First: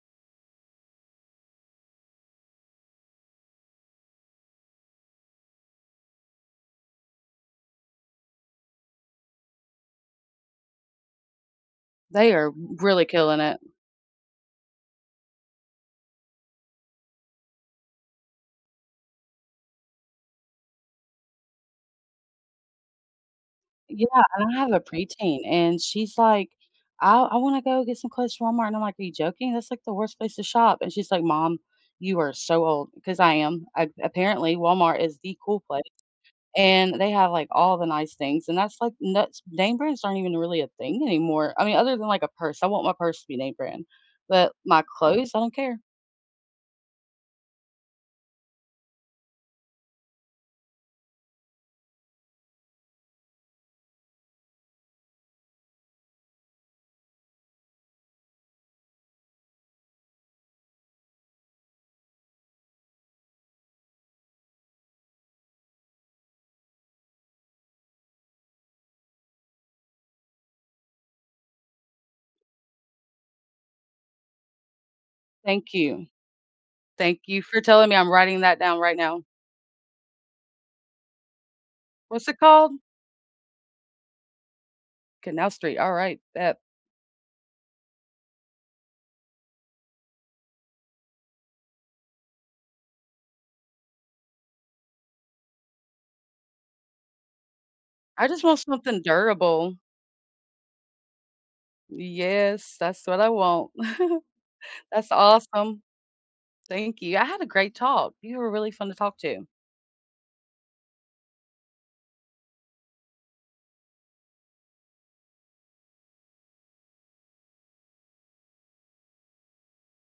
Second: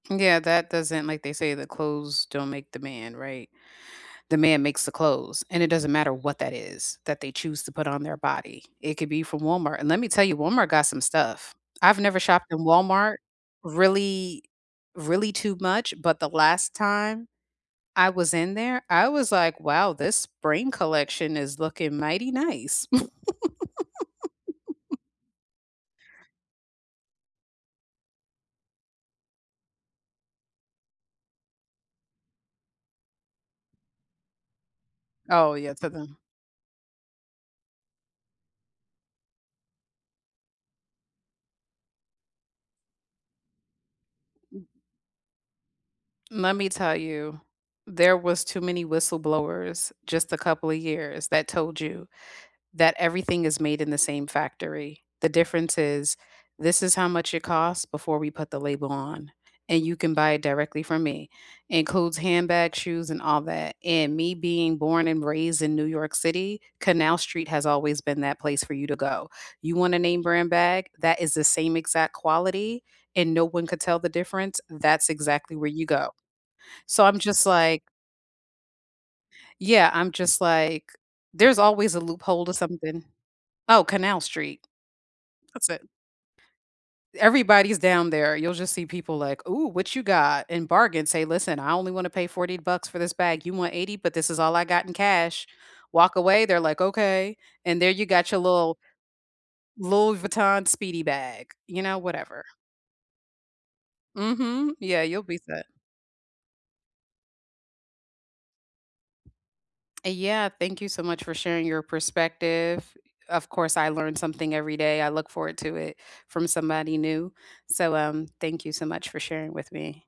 Yeah, that doesn't like, they say the clothes don't make the man, right? The man makes the clothes, and it doesn't matter what that is that they choose to put on their body. It could be from Walmart, and let me tell you, Walmart got some stuff. I've never They shopped are r in really Walmart, killing it. really really too much, but the last time I was in there, I was like, "Wow, this spring collection is looking mighty nice." Yeah, and I have a preteen, and she's like, "I I wanna go get some clothes from Walmart," and I'm like, "Are you joking? That's, like, the worst place to shop," and she's like, "Mom, you are so old," 'cause I am. A Apparently, Walmart is the Oh cool yeah, place. to them And they have, like, all the nice things, and that's, like and that's name brands aren't even really a thing anymore, I mean, other than, like, a purse. I want my purse to be name brand, but my clothes, I don't care. Let me tell you, there was too many whistleblowers just a couple of years that told you that everything is made in the same factory. The difference is, this is how much it costs before we put the label on, and you can buy it directly from me. It includes handbags, shoes, and all that, and me being born and raised in New York City, Canal Street has always been that place for you to go. You want a name brand bag, that is the same exact quality and no one could tell the difference, that's exactly where Thank you you. go. So I'm Thank you just for like telling me, I'm writing that down right now. Yeah, I'm just like, there's always a What's it loophole to called? something. Oh, Canal Street. Canal That's Street. it. Alright, that Everybody's down there. You'll just see people, like, "Ooh, what you got?" and bargain. Say, "Listen, I only wanna pay 40 bucks for this bag, you want $80 but this is all I got in cash." Walk away, they're like, "Okay," and there you I got your just want little something durable. Louis Vuitton speedy bag, you know, whatever. Yes, that's what I want. Mhm. Yeah, That's you'll be set. awesome. Thank you, I had a great talk. You were really fun to talk to. Yeah, thank you so much for sharing your perspective. Of course, I learn something every day, I look forward to it from somebody new. So, um, thank you so much for sharing with me.